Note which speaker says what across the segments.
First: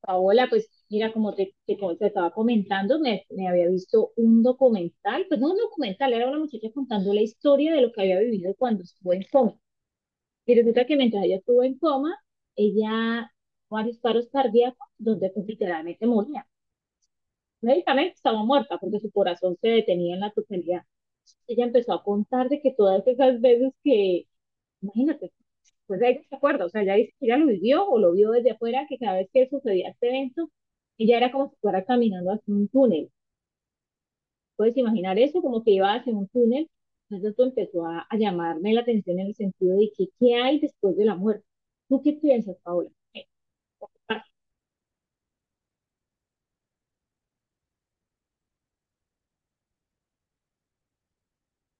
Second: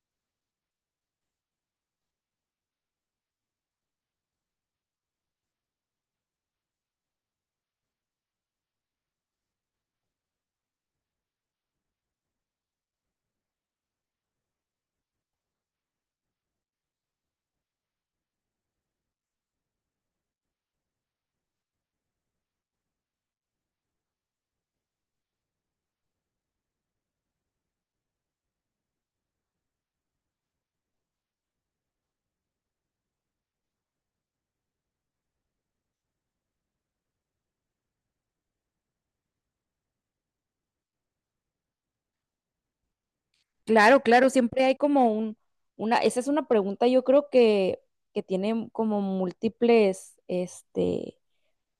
Speaker 1: Paola, pues mira, como te estaba comentando, me había visto un documental, pues no un documental, era una muchacha contando la historia de lo que había vivido cuando estuvo en coma. Y resulta que mientras ella estuvo en coma, ella tuvo varios paros cardíacos donde pues, literalmente moría. Médicamente estaba muerta porque su corazón se detenía en la totalidad. Ella empezó a contar de que todas esas veces que, imagínate, pues ella se acuerda, o sea, ella dice que ella lo vivió o lo vio desde afuera, que cada vez que sucedía este evento, ella era como si fuera caminando hacia un túnel. Puedes imaginar eso, como que iba hacia un túnel. Entonces esto empezó a llamarme la atención en el sentido de que, ¿qué hay después de la muerte? ¿Tú qué piensas, Paola? ¿Qué
Speaker 2: Claro,
Speaker 1: pasa?
Speaker 2: claro, siempre hay como un, una, esa es una pregunta yo creo que tiene como múltiples,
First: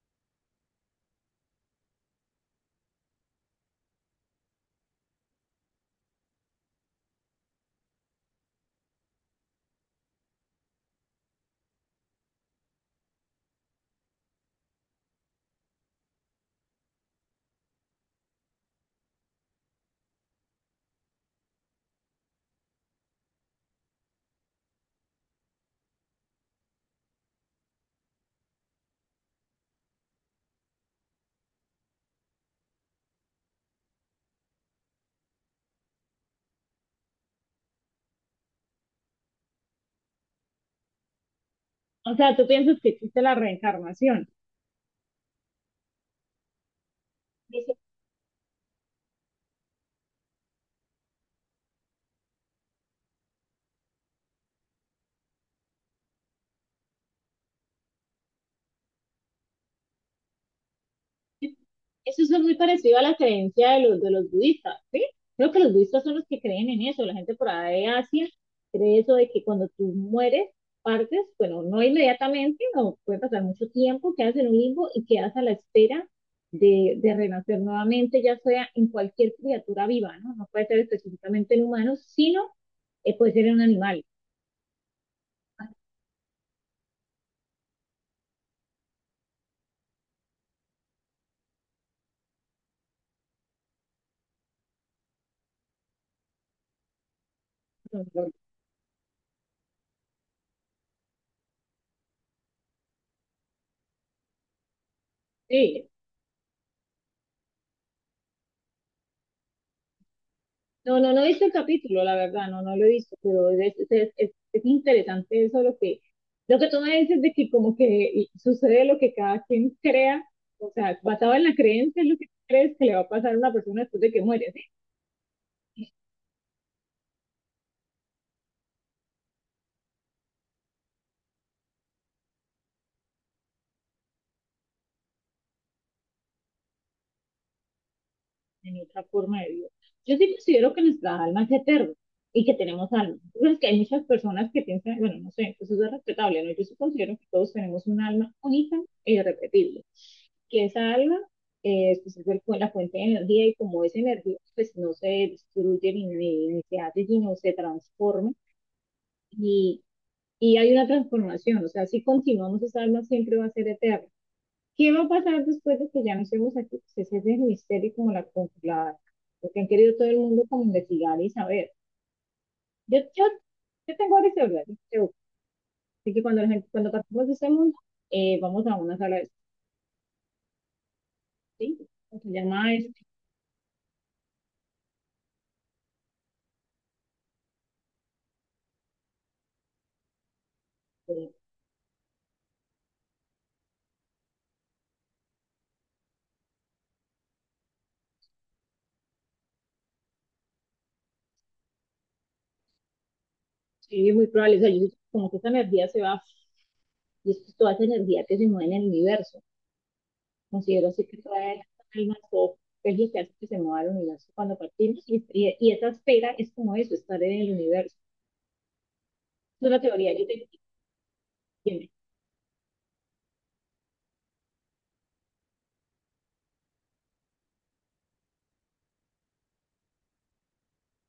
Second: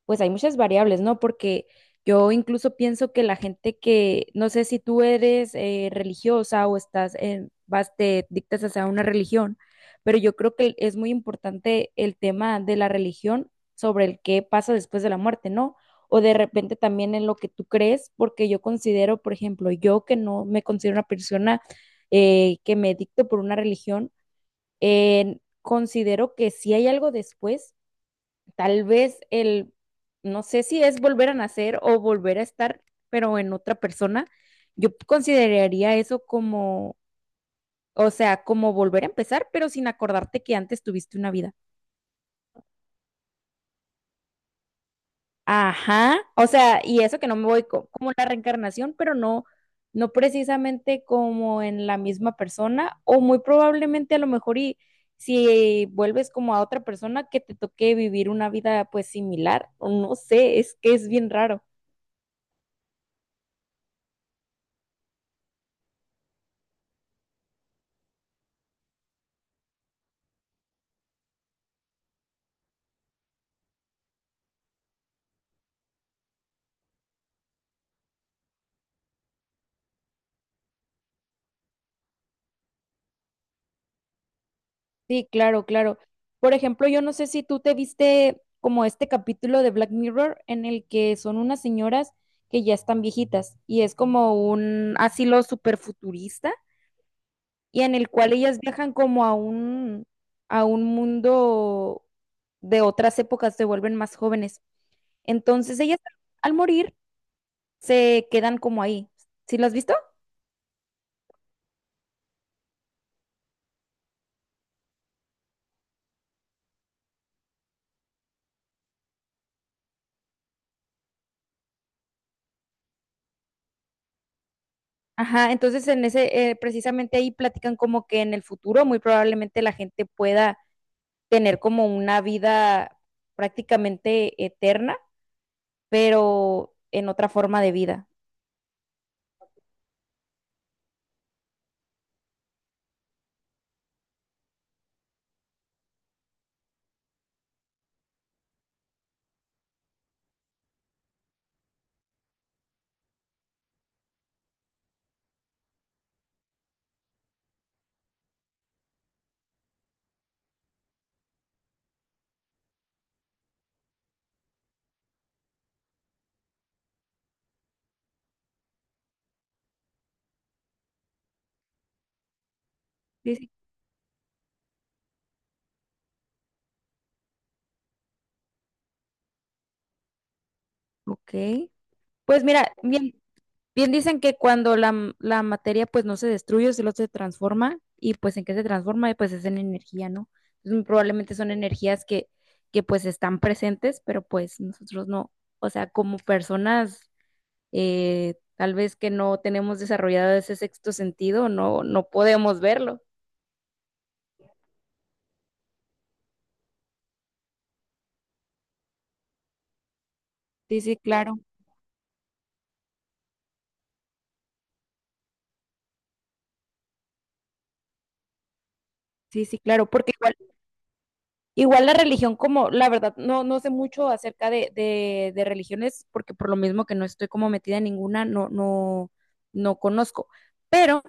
Speaker 2: pues hay muchas variables, ¿no? Porque yo incluso pienso que la gente que, no sé si tú eres religiosa o estás en, vas, te dictas hacia una religión, pero yo creo que es muy importante el tema de la religión sobre el qué pasa después de la muerte, ¿no? O de repente también en lo que tú crees, porque yo considero, por ejemplo, yo que no me considero una persona que me dicto por una religión, considero que si hay algo después, tal vez el, no sé si es volver a nacer o volver a estar, pero en otra persona, yo consideraría eso como, o sea, como volver a empezar, pero sin acordarte que antes tuviste una vida.
Speaker 1: O sea, tú piensas que existe la reencarnación.
Speaker 2: Ajá, o sea, y eso que no me voy
Speaker 1: Dice
Speaker 2: como la reencarnación, pero no, no precisamente como en la misma persona, o muy probablemente a lo mejor y si vuelves como a otra persona que te toque vivir una vida pues similar, o no sé, es que es bien raro.
Speaker 1: eso es muy parecido a la creencia de los budistas, ¿sí? Creo que los budistas son los que creen en eso. La gente por ahí de Asia cree eso de que cuando tú mueres, partes, bueno, no inmediatamente, no puede pasar mucho tiempo, quedas en un limbo y quedas a la espera de renacer nuevamente, ya sea en cualquier criatura viva, ¿no? No puede ser específicamente en humanos, sino puede ser en un animal.
Speaker 2: Sí, claro, claro. Por ejemplo, yo no sé si tú te viste como este capítulo de Black Mirror en el que son unas señoras que ya están viejitas y es como un asilo súper futurista y en el cual ellas viajan como a un mundo de otras épocas, se vuelven más jóvenes. Entonces
Speaker 1: Sí,
Speaker 2: ellas al morir se quedan como ahí. ¿Sí lo has visto?
Speaker 1: no, no, no he visto el capítulo, la verdad, no, no lo he visto, pero es interesante eso lo que tú me dices de que como que sucede lo que cada quien crea, o sea, basado en la creencia es lo que crees que le va a pasar a una persona después de que muere,
Speaker 2: Ajá, entonces en ese, precisamente ahí platican como que en el futuro muy probablemente la gente pueda tener como una vida prácticamente eterna, pero en otra forma de vida.
Speaker 1: en otra forma de vida. Yo sí considero que nuestra alma es eterna y que tenemos alma. Entonces, que hay muchas personas que piensan, bueno, no sé, pues eso es respetable, ¿no? Yo sí considero que todos tenemos un alma única e irrepetible, que esa alma pues es el, la fuente de energía y como esa energía pues no se destruye ni se hace, sino se transforma y, y hay una transformación, o sea, si continuamos esa alma siempre va a ser eterna. ¿Qué va a pasar después de que ya no estemos aquí? Pues ese es el misterio como la conclusión, lo que han querido todo el mundo como investigar y saber. Yo, yo,
Speaker 2: Sí, sí.
Speaker 1: yo tengo varias teorías, yo creo. Así que cuando, la gente, cuando partimos de este mundo, vamos a una sala de
Speaker 2: Ok.
Speaker 1: sí, se
Speaker 2: Pues mira,
Speaker 1: llama este,
Speaker 2: bien. Bien dicen que cuando la materia pues no se destruye, solo se transforma y pues en qué se transforma, pues es en energía, ¿no? Entonces, probablemente son energías que pues están presentes, pero pues nosotros no, o sea, como personas tal vez que no tenemos desarrollado ese sexto sentido, no, no podemos verlo.
Speaker 1: sí, es muy probable, o sea, yo siento como que esta energía se va, y esto es toda esa energía que se mueve en el universo,
Speaker 2: Sí,
Speaker 1: considero
Speaker 2: sí,
Speaker 1: así que
Speaker 2: claro.
Speaker 1: trae almas o es lo que hace que se mueva el universo cuando partimos, y esa esfera es como eso, estar en el universo.
Speaker 2: Sí, sí,
Speaker 1: Es una
Speaker 2: claro, porque
Speaker 1: teoría, yo
Speaker 2: igual
Speaker 1: tengo.
Speaker 2: igual
Speaker 1: Bien,
Speaker 2: la religión, como la verdad, no, no sé mucho acerca de religiones, porque por lo mismo que no estoy como metida en ninguna, no, no, no conozco. Pero,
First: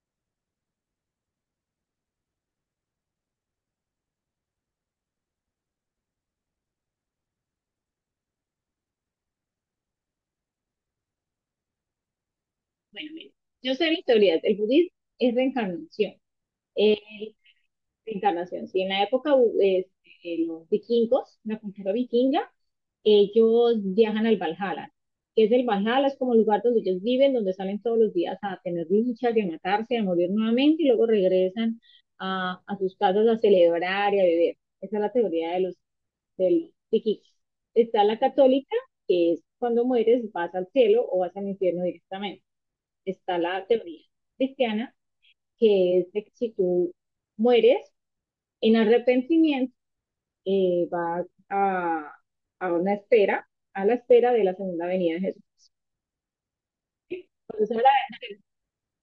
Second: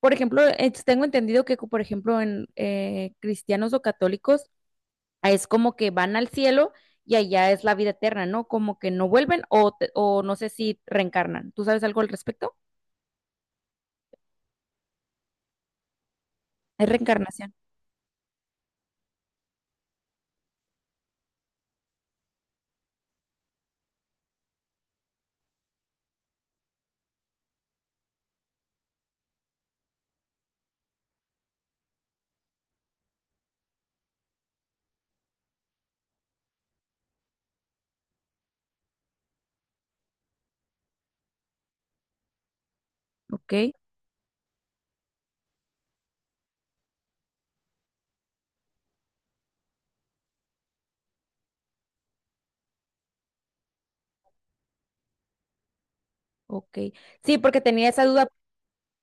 Speaker 2: por ejemplo, tengo entendido que, por ejemplo, en cristianos o católicos, ah, es como que van al cielo y allá es la vida eterna, ¿no? Como que no vuelven o, o no sé si reencarnan. ¿Tú sabes algo al respecto?
Speaker 1: bueno, mire, yo sé mis teorías. El budismo es reencarnación.
Speaker 2: Es
Speaker 1: Eh,
Speaker 2: reencarnación.
Speaker 1: reencarnación. Si en la época los vikingos, la cultura vikinga, ellos viajan al Valhalla. Que es el Valhalla? Es como el lugar donde ellos viven, donde salen todos los días a tener luchas y a matarse, a morir nuevamente y luego regresan a sus casas a celebrar y a beber. Esa es la teoría de los, del vikingos. Está la católica, que es cuando mueres vas al cielo o vas al infierno directamente. Está
Speaker 2: Ok,
Speaker 1: la teoría cristiana, que es de que si tú mueres en arrepentimiento, eh, vas a, a una espera, a la espera de la segunda venida de Jesús.
Speaker 2: ok. Sí, porque
Speaker 1: Cuando, sea
Speaker 2: tenía esa
Speaker 1: la-
Speaker 2: duda.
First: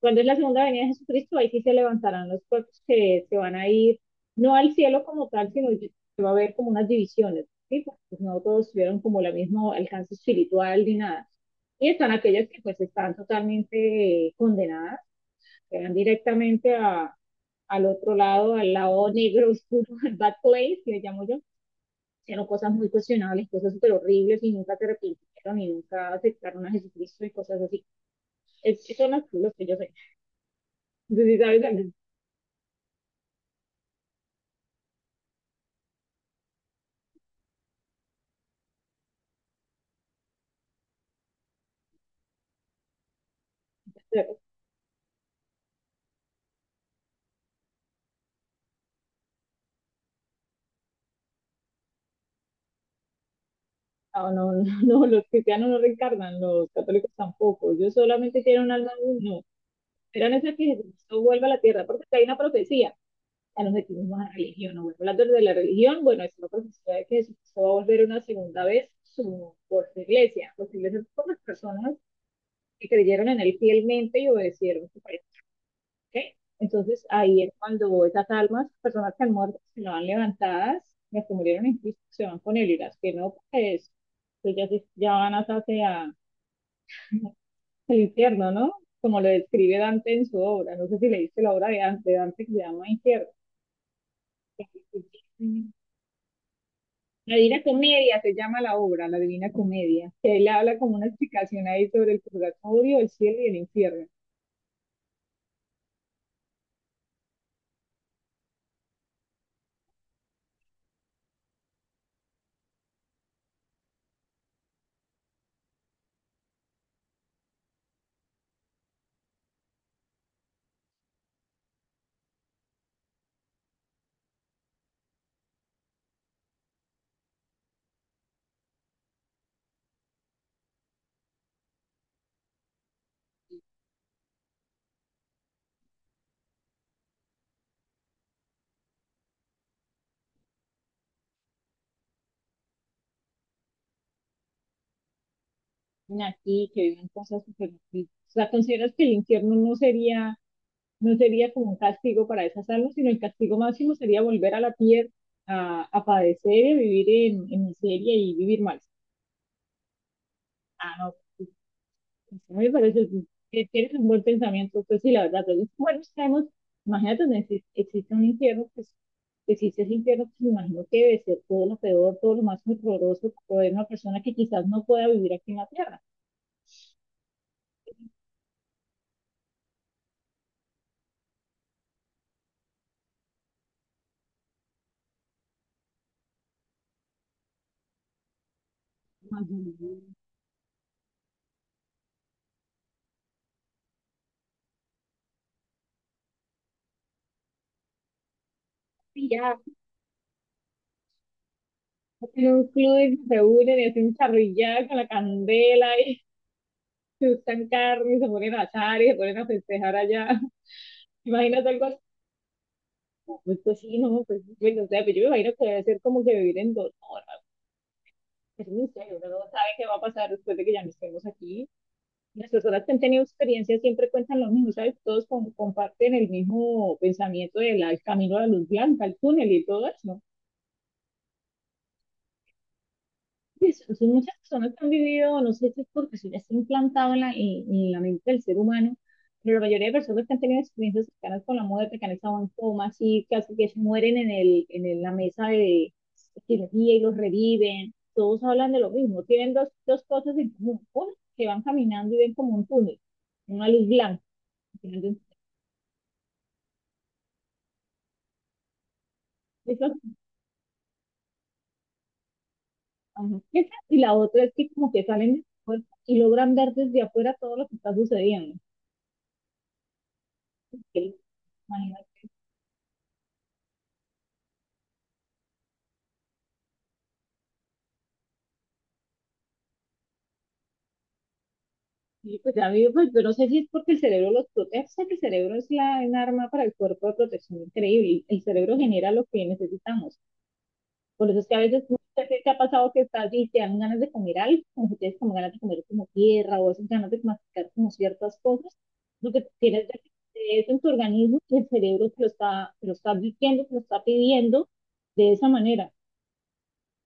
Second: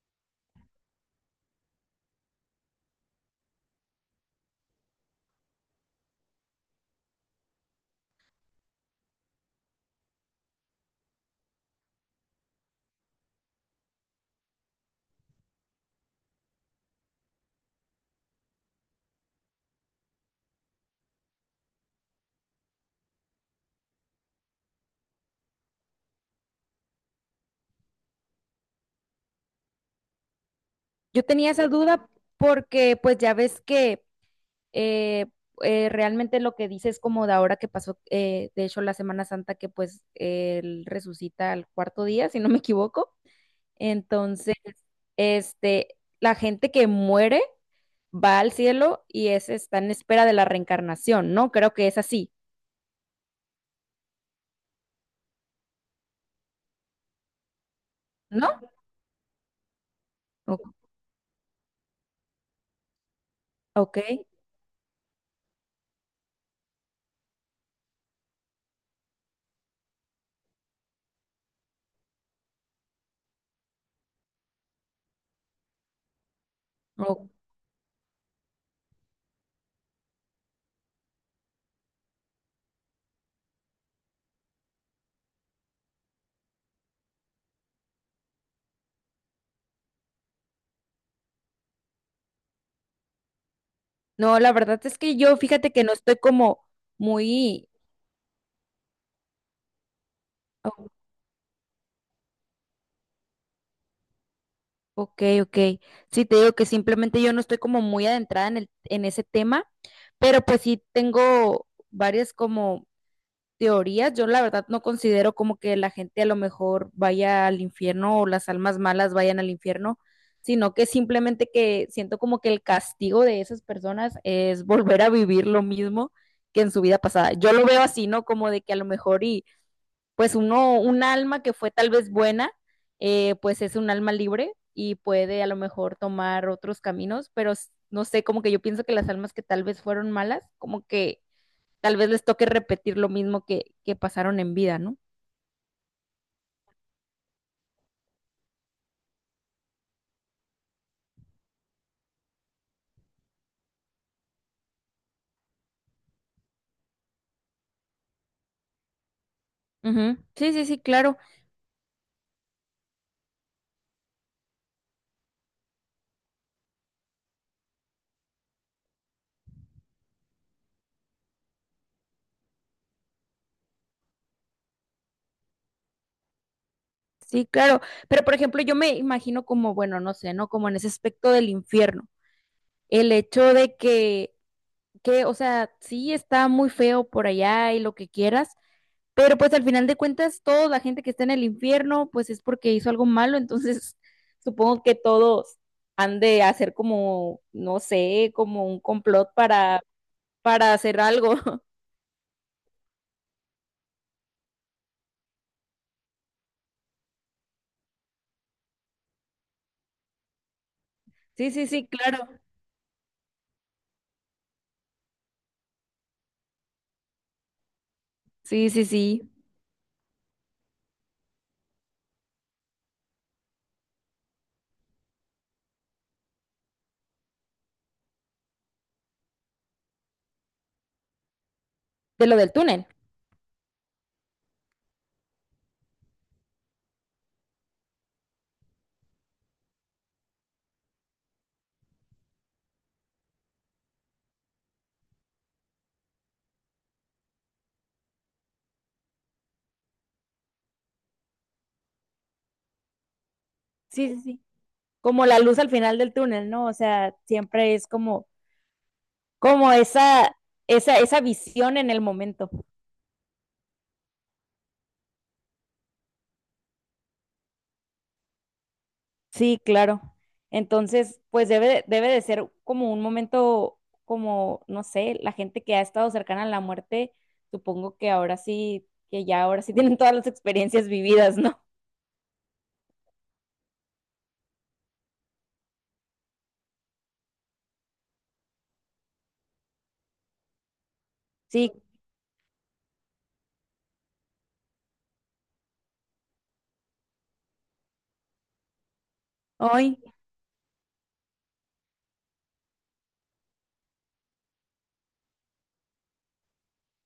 Speaker 1: cuando es la segunda venida de Jesucristo, ahí sí se levantarán los cuerpos que se van a ir, no al cielo como tal, sino que va a haber como unas divisiones, ¿sí? Pues, no todos tuvieron como el mismo alcance espiritual ni nada. Y están aquellas que pues están totalmente condenadas, que van directamente a, al otro lado, al lado negro, oscuro, al bad place, que le llamo yo, hicieron cosas muy cuestionables, cosas súper horribles y nunca se arrepintieron y nunca aceptaron a Jesucristo y cosas así. Son los que yo sé. No sé
Speaker 2: Yo
Speaker 1: si
Speaker 2: tenía esa
Speaker 1: sabes,
Speaker 2: duda porque pues ya ves que eh, realmente lo que dice es como de ahora que pasó, de hecho, la Semana Santa, que pues él resucita al cuarto día, si no me equivoco. Entonces, este, la gente que muere va al cielo y es, está en espera de la reencarnación, ¿no? Creo que es así,
Speaker 1: no, no, no, los cristianos no reencarnan, los católicos tampoco. Ellos solamente
Speaker 2: ¿no?
Speaker 1: tienen un alma, no. Esperan es el que
Speaker 2: O-
Speaker 1: Jesucristo vuelva a la tierra, porque hay una profecía. A los que
Speaker 2: ok.
Speaker 1: vimos a la religión, no vuelvo a de la religión, bueno, es una profecía de que Jesucristo va a volver una segunda vez su, por su iglesia, por su iglesia, por las personas que creyeron en él fielmente y obedecieron su palabra. ¿Ok? Entonces
Speaker 2: o-
Speaker 1: ahí es cuando esas almas, personas que han muerto, se lo han levantadas, las que murieron en Cristo se van con él y las que no, pues, pues ya, se- ya van hasta hacia el infierno, ¿no? Como lo describe Dante en su obra. No sé si leíste la obra de Dante, Dante que se llama Infierno.
Speaker 2: no, la verdad es que yo, fíjate que no estoy como
Speaker 1: La Divina
Speaker 2: muy...
Speaker 1: Comedia se llama la obra, la Divina Comedia, que él habla como una explicación ahí sobre el purgatorio, el cielo y el infierno.
Speaker 2: Ok, ok. Sí, te digo que simplemente yo no estoy como muy adentrada en el, en ese tema, pero pues sí tengo varias como teorías. Yo la verdad no considero como que la gente a lo mejor vaya al infierno o las almas malas vayan al infierno, sino que simplemente que siento como que el castigo de esas personas es volver a vivir lo mismo que en su vida pasada. Yo lo veo así, ¿no? Como de que a lo mejor y pues uno, un alma que fue tal vez buena, pues es un alma libre y puede a lo mejor tomar otros caminos, pero no sé, como que yo pienso que las almas que tal vez fueron malas, como que tal vez les toque repetir lo mismo que pasaron en vida, ¿no?
Speaker 1: Aquí, que viven cosas súper... O sea, ¿consideras que el infierno no sería, no sería como un castigo para esas almas, sino el castigo máximo sería volver a la tierra a padecer y a vivir en miseria y vivir mal?
Speaker 2: Ujú. Sí, sí, sí,
Speaker 1: Ah, no,
Speaker 2: claro,
Speaker 1: pues, a me parece que tienes un buen pensamiento, pues sí, la verdad, entonces, bueno, sabemos, imagínate, existe, existe un infierno, pues que existe ese infierno, pues me imagino que debe ser todo lo peor, todo lo más horroroso, poder una persona que quizás no pueda vivir aquí en la tierra.
Speaker 2: sí, claro. Pero por ejemplo, yo me imagino como, bueno, no sé, ¿no? Como en ese aspecto del infierno, el hecho de que, o sea, sí está muy feo por allá y lo que quieras. Pero
Speaker 1: Más
Speaker 2: pues al final de
Speaker 1: bien,
Speaker 2: cuentas, toda la gente que está en el infierno, pues es porque hizo algo malo, entonces supongo que todos han de hacer como, no sé, como un
Speaker 1: y
Speaker 2: complot
Speaker 1: ya
Speaker 2: para hacer algo.
Speaker 1: en un club y se reúnen y hacen charrillada con la candela y se gustan carne y se ponen a asar y se ponen a festejar allá.
Speaker 2: Sí, sí,
Speaker 1: Imagínate algo
Speaker 2: sí,
Speaker 1: así.
Speaker 2: claro.
Speaker 1: No, pues, pues sí, no, pues, pues no sé, pero yo me imagino que debe ser como que vivir en dolor. Algo. Es
Speaker 2: Sí,
Speaker 1: un
Speaker 2: sí,
Speaker 1: misterio, uno
Speaker 2: sí.
Speaker 1: no sabe qué va a pasar después de que ya no estemos aquí. Las personas que han tenido experiencias siempre cuentan lo mismo, ¿sabes? Todos comparten el mismo pensamiento del al camino a la luz blanca, al túnel y todo eso.
Speaker 2: De lo del túnel.
Speaker 1: Sí, son son muchas personas que han vivido, no sé si es porque eso ya está implantado en en la mente del ser humano, pero la mayoría de personas que han tenido experiencias cercanas con la muerte, que han estado en coma, así casi que se mueren en la mesa de cirugía y los reviven, todos hablan de lo mismo, tienen dos cosas en común, una, que van caminando y ven como un túnel, una luz
Speaker 2: Sí, sí,
Speaker 1: blanca,
Speaker 2: sí.
Speaker 1: tienen
Speaker 2: Como la luz al final del túnel, ¿no? O sea, siempre es como, como
Speaker 1: esos-
Speaker 2: esa visión en el momento.
Speaker 1: ajá, esa, y la otra es que como que salen de su cuerpo y logran ver desde afuera todo lo que está sucediendo.
Speaker 2: Sí, claro. Entonces, pues debe, debe
Speaker 1: Que
Speaker 2: de ser como un momento, como, no sé, la gente que ha estado cercana a la muerte, supongo que ahora sí, que ya ahora sí tienen todas las experiencias vividas, ¿no?
Speaker 1: y pues a mí, pues yo no sé si es porque el cerebro los protege, o sea, que el cerebro es la, un arma para el cuerpo de protección increíble. El cerebro genera lo que necesitamos. Por eso es que a
Speaker 2: Sí,
Speaker 1: veces no sé si te ha pasado que estás y te dan ganas de comer algo, como que tienes como ganas de comer como tierra o esas ganas de masticar como ciertas cosas. Lo que tienes
Speaker 2: hoy.
Speaker 1: de eso en tu organismo, que el cerebro te lo está advirtiendo, te lo está pidiendo de esa manera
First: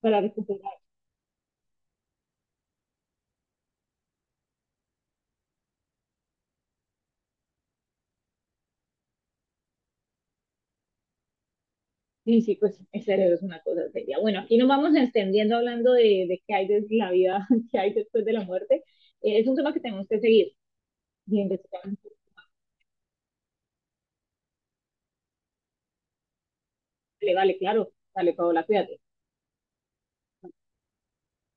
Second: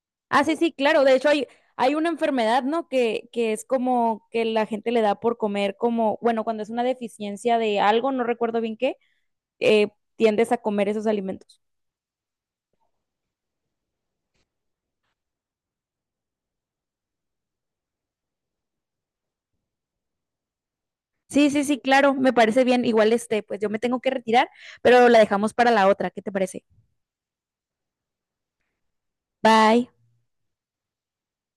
Speaker 1: para
Speaker 2: Ah, sí,
Speaker 1: recuperar.
Speaker 2: sí, claro. De hecho, hay una enfermedad, ¿no? Que es como que la gente le da por comer como, bueno, cuando es una deficiencia de algo, no recuerdo bien qué, eh, tiendes a comer esos alimentos.
Speaker 1: Sí, sí, pues el cerebro es una cosa seria. Bueno, aquí nos vamos extendiendo hablando de qué hay de la vida, qué hay después de la muerte. Es un tema que tenemos que seguir y
Speaker 2: Sí, sí, sí,
Speaker 1: investigar.
Speaker 2: claro, me parece bien. Igual este, pues yo me tengo que retirar, pero la dejamos para la otra. ¿Qué te parece?
Speaker 1: Vale, vale, claro. Dale, Paola, cuídate.
Speaker 2: Bye.